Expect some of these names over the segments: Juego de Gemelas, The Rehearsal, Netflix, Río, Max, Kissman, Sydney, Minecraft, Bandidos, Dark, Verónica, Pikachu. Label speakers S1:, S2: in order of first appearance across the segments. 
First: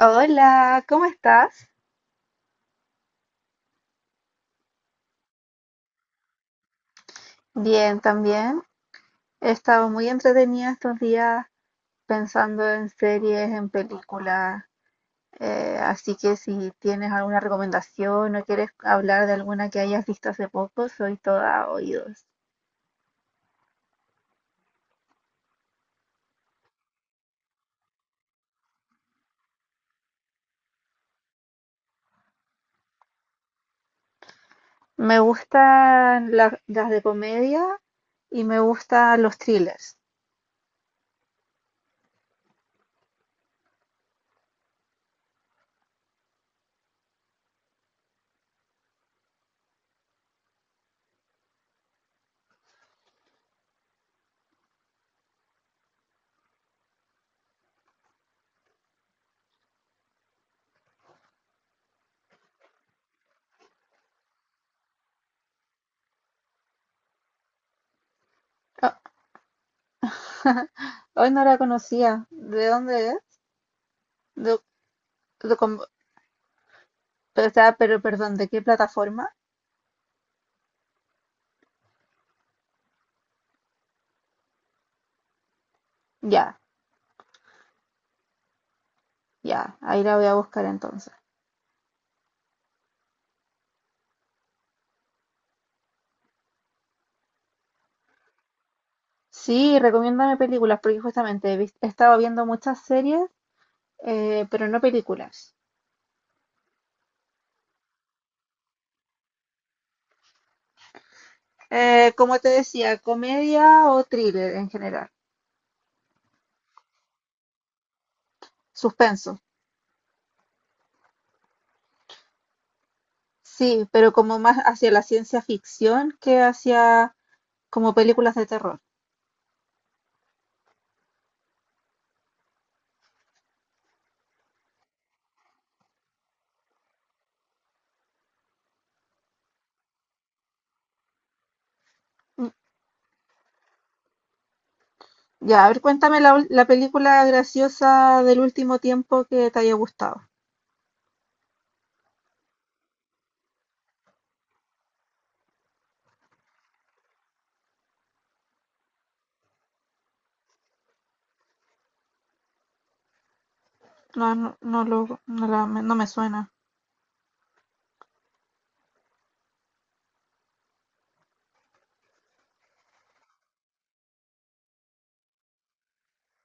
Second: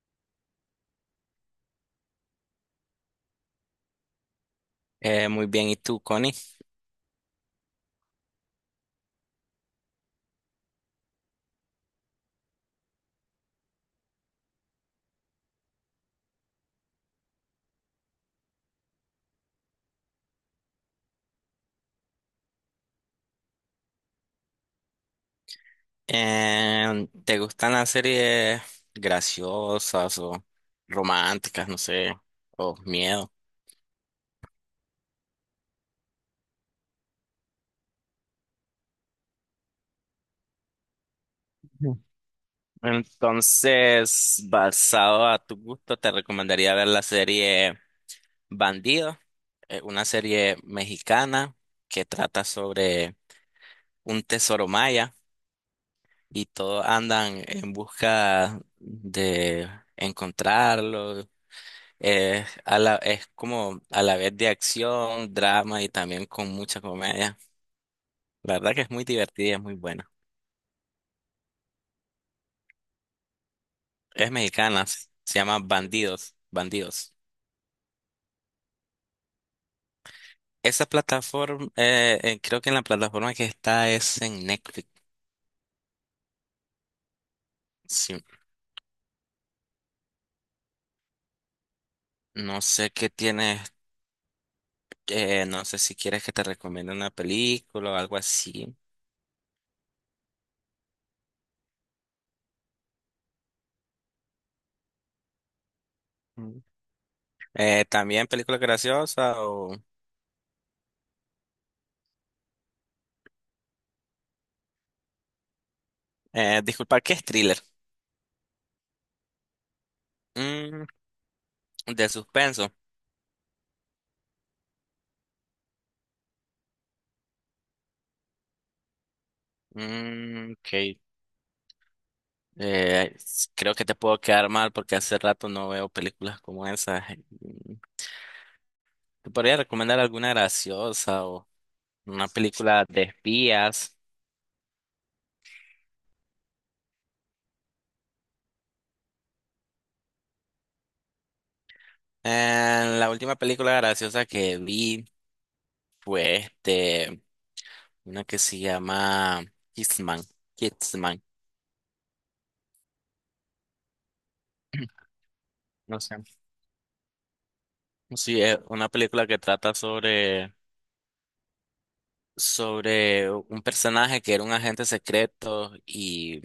S1: Hola, ¿cómo estás?
S2: Muy bien, ¿y tú, Connie?
S1: Bien, también. He estado muy entretenida estos días pensando en series, en películas. Así que si tienes alguna recomendación o quieres hablar de alguna que hayas visto hace poco, soy toda oídos.
S2: ¿Te gustan las series graciosas o románticas, no sé, o miedo?
S1: Me gustan las de comedia y me gustan los thrillers.
S2: Ujú. Entonces, basado a tu gusto, te recomendaría ver la serie Bandido, una serie mexicana que trata sobre un tesoro maya y todos andan en busca de encontrarlo. Es como a la vez de acción, drama y también con mucha comedia. La verdad que es
S1: Ah,
S2: muy divertida, y es muy buena.
S1: hoy no la conocía. ¿De dónde es?
S2: Es
S1: De-
S2: mexicana, se
S1: de
S2: llama
S1: com-
S2: Bandidos, Bandidos.
S1: o sea, pero perdón, ¿de qué plataforma?
S2: Esa plataforma, creo que en la plataforma que está es en Netflix.
S1: Ya.
S2: Sí.
S1: Ya, ahí la voy a buscar entonces.
S2: No sé qué tienes, no sé si quieres que te recomiende una película o algo así.
S1: Sí, recomiéndame películas, porque justamente he estado viendo muchas series, pero no películas.
S2: Mm. También película graciosa o...
S1: Como te decía, comedia o thriller en general.
S2: disculpa, ¿qué es thriller?
S1: Suspenso.
S2: Mm, de suspenso.
S1: Sí, pero como más hacia la ciencia ficción que hacia como películas de terror.
S2: Mm, ok. Eh, Creo que te puedo quedar mal porque hace rato no veo películas como esas. ¿Te podría recomendar alguna graciosa o una
S1: Mm,
S2: película de espías?
S1: Ya, a ver, cuéntame la película graciosa del último tiempo que te haya gustado.
S2: La última película graciosa que vi fue una que se llama Kissman. Kissman.
S1: No, no, no, no
S2: No
S1: me
S2: sé.
S1: suena.
S2: Sí, es una película que trata sobre un personaje que era un agente secreto y,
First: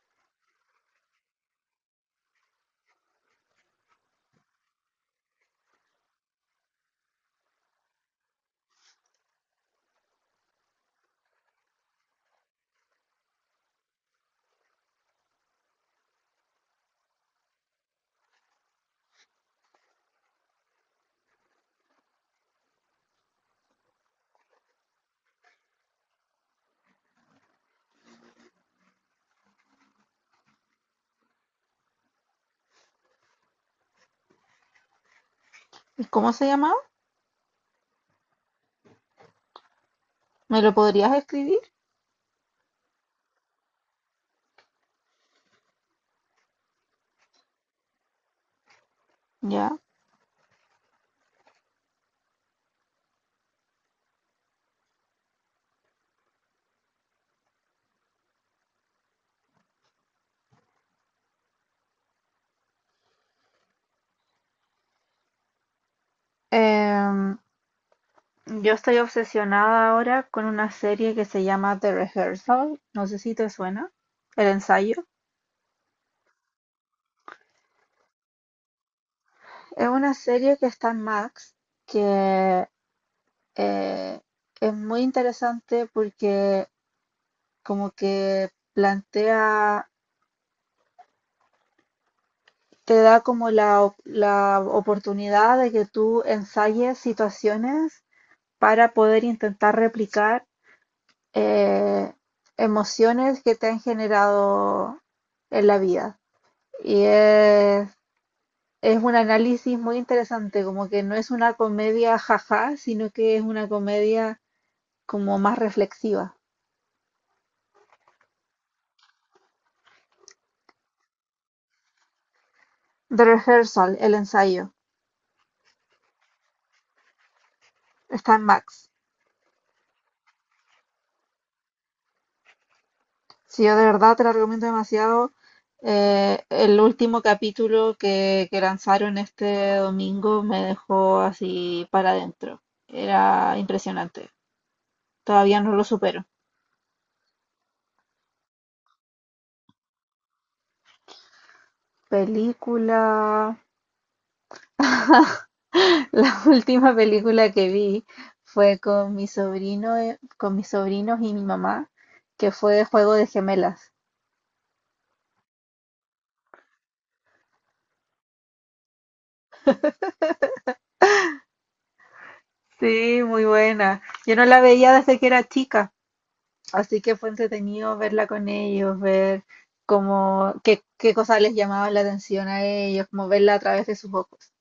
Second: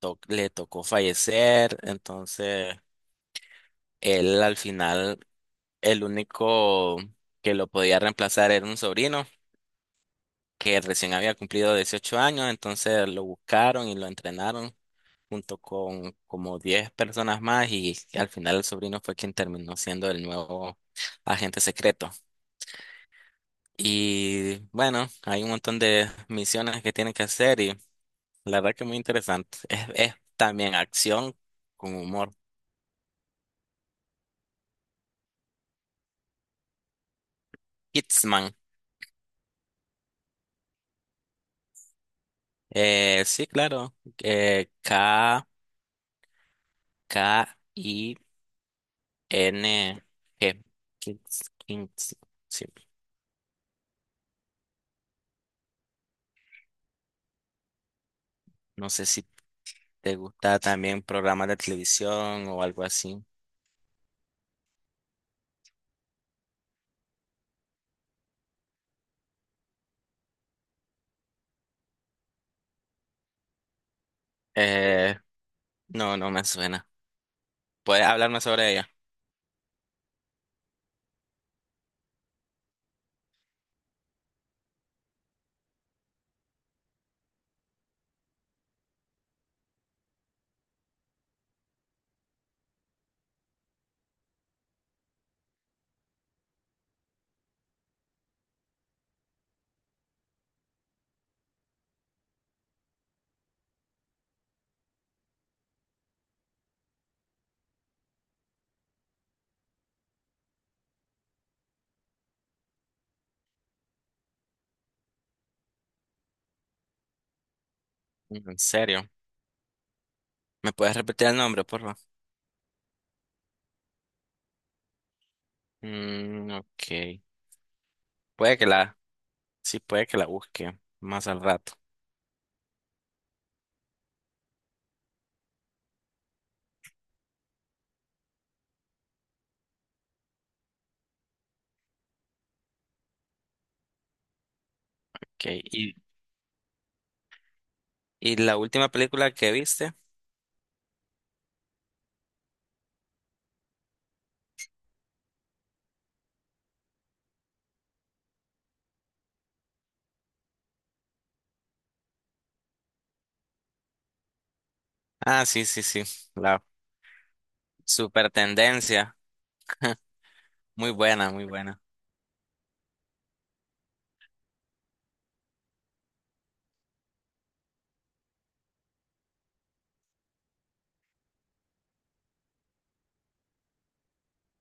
S2: le tocó fallecer, entonces él al final, el único que lo podía reemplazar era un sobrino que recién había cumplido 18 años, entonces lo buscaron y lo entrenaron junto con como 10 personas más y al final el sobrino fue quien terminó siendo el nuevo agente secreto. Y bueno, hay un montón de misiones que tienen que hacer y la verdad que muy interesante. Es también acción con humor.
S1: ¿Y cómo se llamaba?
S2: Kidsman.
S1: ¿Me lo podrías escribir?
S2: Sí, claro. Eh, K, K, I,
S1: Ya.
S2: N, G. Kings, sí. No sé si te gusta también programas de televisión o algo así.
S1: Em, yo estoy obsesionada ahora con una serie que se llama The Rehearsal. No sé si te suena. El ensayo.
S2: Eh, no, no me suena. ¿Puedes hablarme sobre ella?
S1: Es una serie que está en Max, que eh, es muy interesante porque como que plantea, te da como la oportunidad de que tú ensayes situaciones para poder intentar replicar eh, emociones que te han generado en la vida. Y es un análisis muy interesante, como que no es una comedia jaja, sino que es una comedia como más reflexiva.
S2: Mm. En serio. ¿Me puedes repetir el nombre, por favor?
S1: The Rehearsal, el ensayo,
S2: Mm, ok.
S1: está en
S2: Puede que
S1: Max.
S2: la, sí, puede que la busque más al rato.
S1: Si yo de verdad te la recomiendo demasiado. El último capítulo que lanzaron este domingo me dejó así para adentro. Era impresionante. Todavía
S2: Okay.
S1: no lo
S2: ¿Y,
S1: supero.
S2: y la última película que viste?
S1: Película. La última película que vi fue con mi sobrino, con mis sobrinos y mi mamá, que fue Juego de Gemelas.
S2: Ah, sí, sí, sí. La super tendencia. Muy buena, muy buena.
S1: Sí, muy buena. Yo no la veía desde que era chica, así que fue entretenido verla con ellos, ver cómo, qué cosas les llamaban la atención a ellos, como verla a través de sus ojos.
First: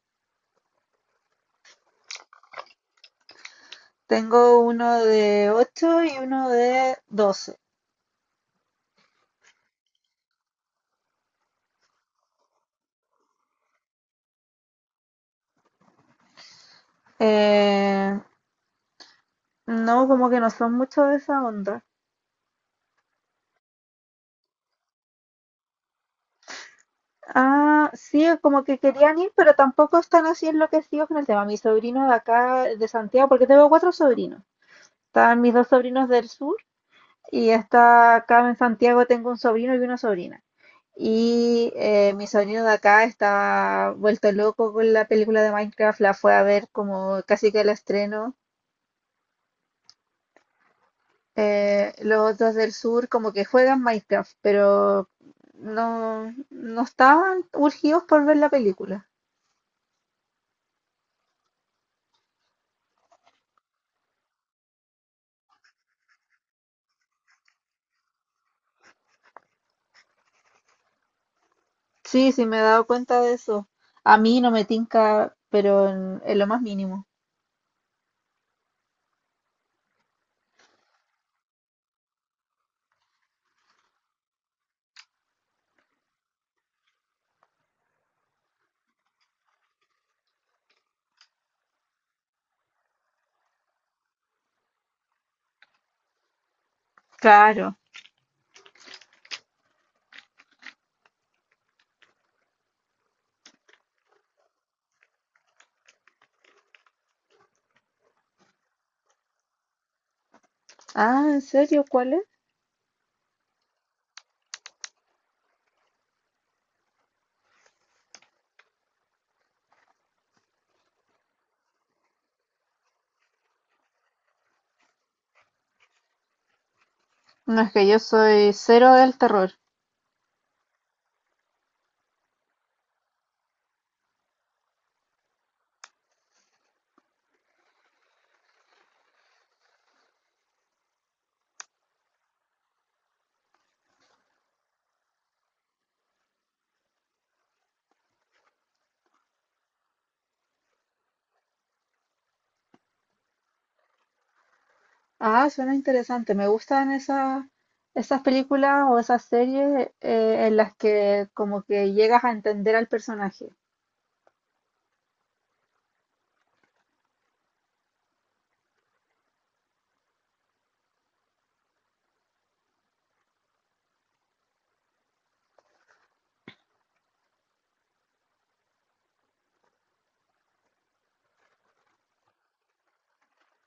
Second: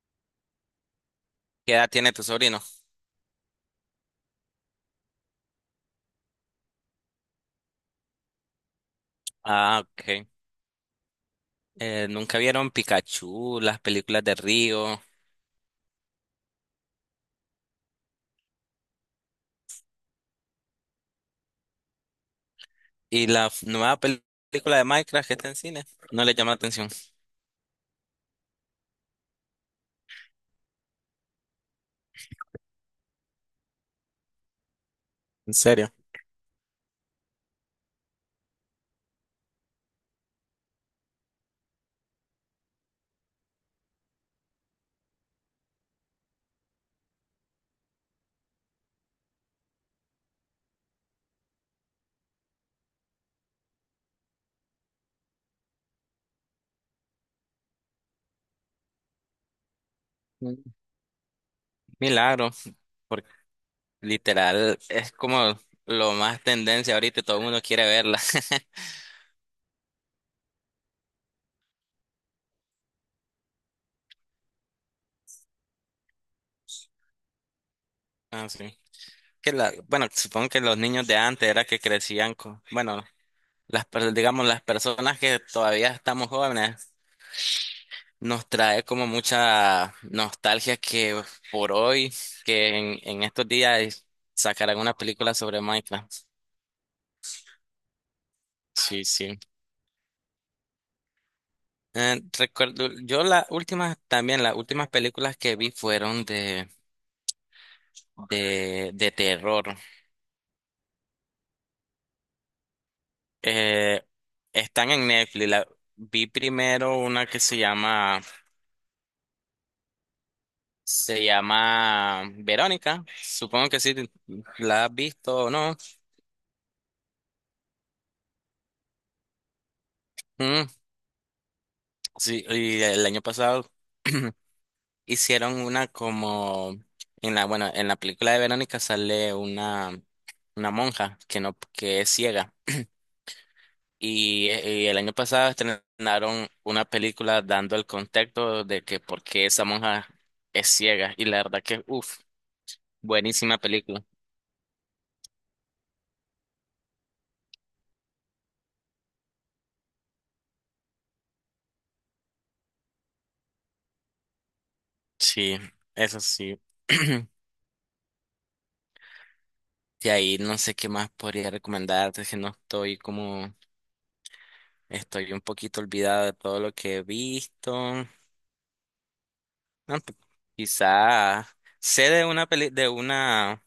S2: ¿Qué edad tiene tu sobrino?
S1: Tengo uno de 8 y uno de 12.
S2: Ah, ok. ¿Nunca vieron Pikachu, las películas de Río,
S1: Eh, no, como que no son mucho de esa onda.
S2: y la nueva película de Minecraft que está en cine? No le llama atención.
S1: Ah, sí, es como que querían ir, pero tampoco están así enloquecidos con el tema. Mi sobrino de acá, de Santiago, porque tengo cuatro sobrinos. Están mis
S2: ¿En
S1: dos
S2: serio?
S1: sobrinos del sur y está acá en Santiago tengo un sobrino y una sobrina. Y mi sobrino de acá está vuelto loco con la película de Minecraft, la fue a ver como casi que el estreno. Los otros del sur como que juegan Minecraft, pero no, no estaban urgidos por ver la película.
S2: Mm. Milagro, porque literal es como lo más tendencia ahorita y todo el mundo quiere verla.
S1: Sí, sí, me he dado cuenta de eso. A mí no me tinca, pero en lo más mínimo.
S2: Ah, sí. Bueno, supongo que los niños de antes era que crecían con, bueno, digamos las personas que todavía estamos jóvenes nos trae como mucha nostalgia que por hoy, que en estos días sacarán una película sobre Minecraft.
S1: Claro.
S2: Sí, sí. Recuerdo, yo las últimas, también las últimas películas que vi fueron de, de terror.
S1: Ah, ¿en serio? ¿Cuál es?
S2: Eh, Están en Netflix. Vi primero una que se llama Verónica. Supongo que sí, la has visto o no.
S1: No, es que yo soy cero del terror.
S2: Mm, sí, y el año pasado hicieron una como en la, bueno, en la película de Verónica sale una monja que no, que es ciega. Y el año pasado estrenaron una película dando el contexto de que por qué esa monja es ciega. Y la verdad que, uff, buenísima película.
S1: Ah, suena interesante. Me gustan esas películas o esas series en las que como que llegas a entender al personaje.
S2: Sí, eso sí. De ahí no sé qué más podría recomendarte, que no estoy como, estoy un poquito olvidada de todo lo que he visto. No, quizá sé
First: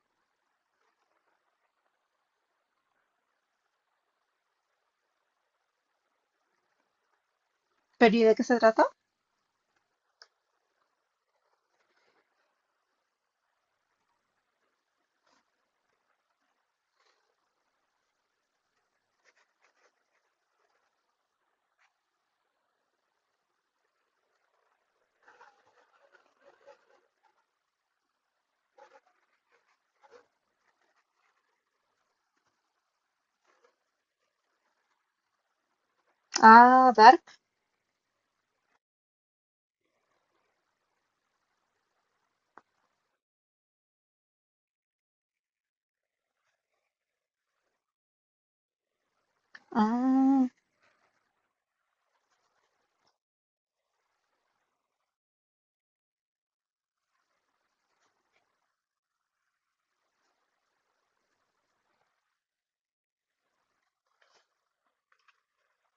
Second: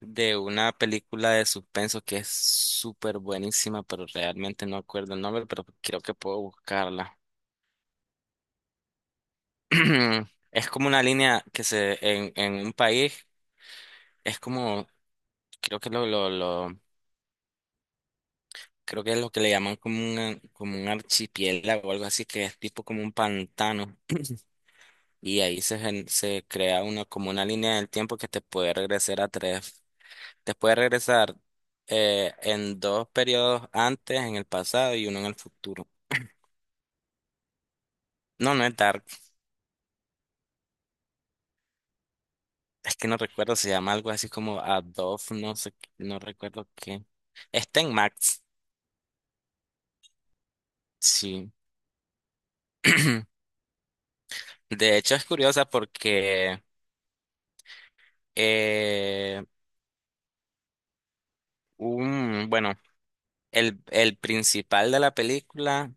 S2: de una película de suspenso que es súper buenísima, pero realmente no acuerdo el nombre, pero creo que puedo buscarla.
S1: ¿Pero y de qué se trata?
S2: Es como una línea que se en un país es como creo que lo creo que es lo que le llaman como un archipiélago o algo así que es tipo como un pantano, y ahí se crea una como una línea del tiempo que te puede regresar a tres Te puede regresar en dos periodos antes, en el pasado y uno en el futuro.
S1: Ah, Dark.
S2: No, no es Dark. Es que no recuerdo, se llama algo así como Adobe, no sé, no recuerdo qué. Está en Max,
S1: Ah,
S2: sí. De hecho, es curiosa porque, eh, bueno, el principal de la película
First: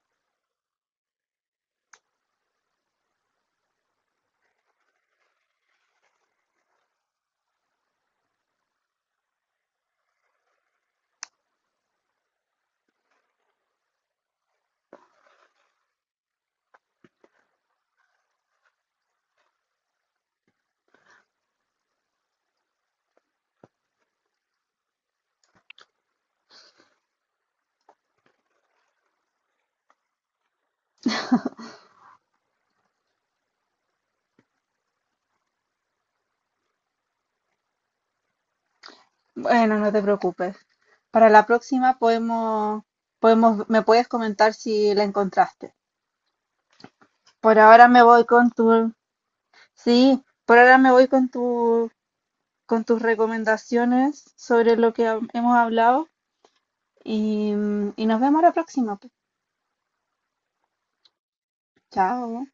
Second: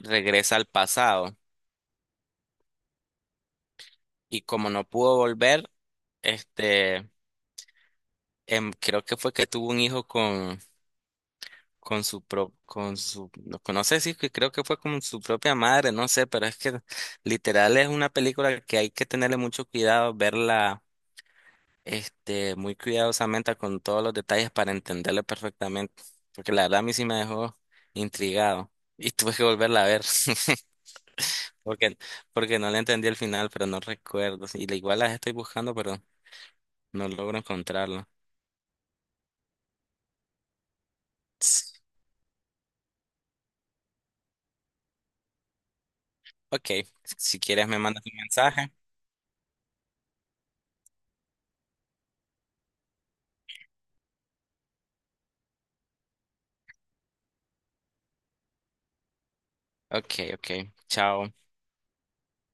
S2: regresa al pasado y como no pudo volver, este, creo que fue que tuvo un hijo con su pro, con su, no, no sé si que creo que fue con su propia madre, no sé, pero es que literal es una película que hay que tenerle mucho cuidado, verla muy cuidadosamente con todos los detalles para entenderla perfectamente, porque la verdad a mí sí me dejó intrigado y tuve que volverla a ver. Porque, porque no le entendí el final, pero no recuerdo. Sí, igual las estoy buscando, pero no logro encontrarla.
S1: bueno, no te preocupes. Para la próxima podemos, me puedes comentar si la encontraste.
S2: Ok, si
S1: Por
S2: quieres me
S1: ahora
S2: mandas
S1: me
S2: un
S1: voy con
S2: mensaje.
S1: tu, sí, por ahora me voy con tus recomendaciones sobre lo que hemos hablado y nos vemos la próxima, pues.
S2: Ok, ok. Chao.
S1: Chao.